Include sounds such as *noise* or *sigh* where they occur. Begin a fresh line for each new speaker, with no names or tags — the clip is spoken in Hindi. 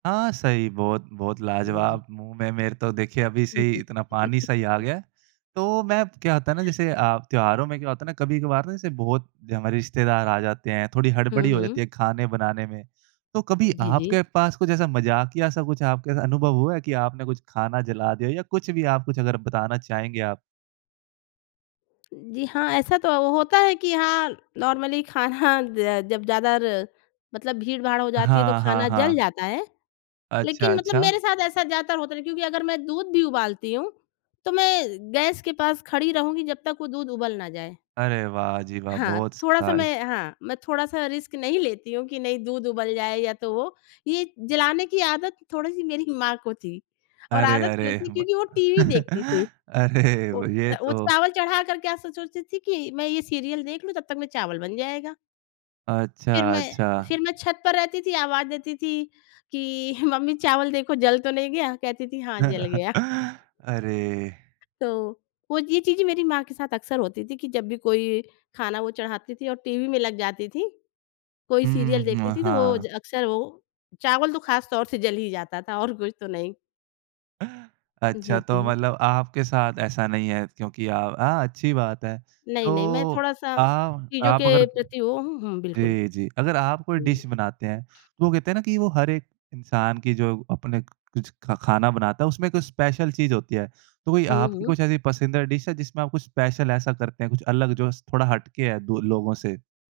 हाँ, सही। बहुत-बहुत
जी, जी।
लाजवाब। मुँह में मेरे तो देखिए अभी से ही इतना पानी-सा ही आ
*giggles*
गया है। तो मैं क्या होता है ना जैसे अ, त्योहारों में क्या होता है ना कभी-कभार ना जैसे बहुत हमारे रिश्तेदार आ जाते हैं, थोड़ी
हुँ,
हड़बड़ी हो जाती
हुँ।
है खाने बनाने में। तो कभी
जी, जी।
आपके पास कुछ ऐसा मज़ाकिया-सा कुछ आपके अनुभव हुआ है कि आपने कुछ खाना जला दिया या कुछ भी आप कुछ अगर बताना चाहेंगे आप?
जी हाँ, ऐसा तो होता है कि हाँ, नॉर्मली खाना ज जब ज़्यादा र मतलब भीड़-भाड़ हो जाती है तो
हाँ, हाँ,
खाना जल
हाँ।
जाता है।
अच्छा,
लेकिन मतलब मेरे
अच्छा।
साथ ऐसा ज़्यादातर होता नहीं। क्योंकि अगर मैं दूध भी उबालती हूँ, तो मैं गैस के पास खड़ी रहूँगी जब तक वो दूध उबाल ना जाए।
अरे! वाह जी वाह!
हाँ।
बहुत।
थोड़ा-सा
*unintelligible*
मैं हाँ। मैं थोड़ा-सा रिस्क नहीं लेती हूँ कि नहीं दूध उबल जाए या तो वो। ये जलाने की आदत थोड़ी-सी मेरी माँ को थी और
अरे
आदत
अरे!
क्यों थी
ब
क्योंकि वो टीवी देखती थी।
*chuckles* अरे
वो
ये
वो
तो
चावल चढ़ा कर के ऐसा सोचती थी कि मैं ये सीरियल देख लूँ तब तक में चावल बन जाएगा। फिर
अच्छा,
मैं
अच्छा।
फिर मैं छत पर रहती थी आवाज़ देती थी कि "मम्मी चावल देखो। जल तो नहीं गया?" कहती थी "हाँ, जल गया।"
*chuckles* अरे!
तो वो ये चीज़ें मेरी माँ के साथ अक्सर होती थी। कि जब भी कोई खाना वो चढ़ाती थी और टीवी में लग जाती थी, कोई
हुँ,
सीरियल
हुँ।
देखती
म
थी तो वो ज
हाँ।
अक्सर वो चावल तो खास तौर से जल ही जाता था और कुछ तो नहीं।
*chuckles*
जी,
अच्छा, तो
जी।
मतलब आपके साथ ऐसा नहीं है। क्योंकि अ, अ, अच्छी बात है।
नहीं,
तो
नहीं। मैं थोड़ा-सा
आ
चीज़ों
आप
के
अगर
प्रति वो हूँ हुँ, बिल्कुल।
जी, जी। अगर आप कोई
हुँ।
डिश बनाते हैं, तो वो कहते है ना कि वो हर एक इंसान की जो अपने कुछ ख खाना बनाता है उसमें कुछ स्पेशल चीज़ होती है। तो कोई
हुँ,
आपकी
हुँ।
कुछ ऐसी पसंदीदा डिश है जिसमें आप कुछ स्पेशल ऐसा करते हैं कुछ अलग जो स थोड़ा हट के है दो लोगों से?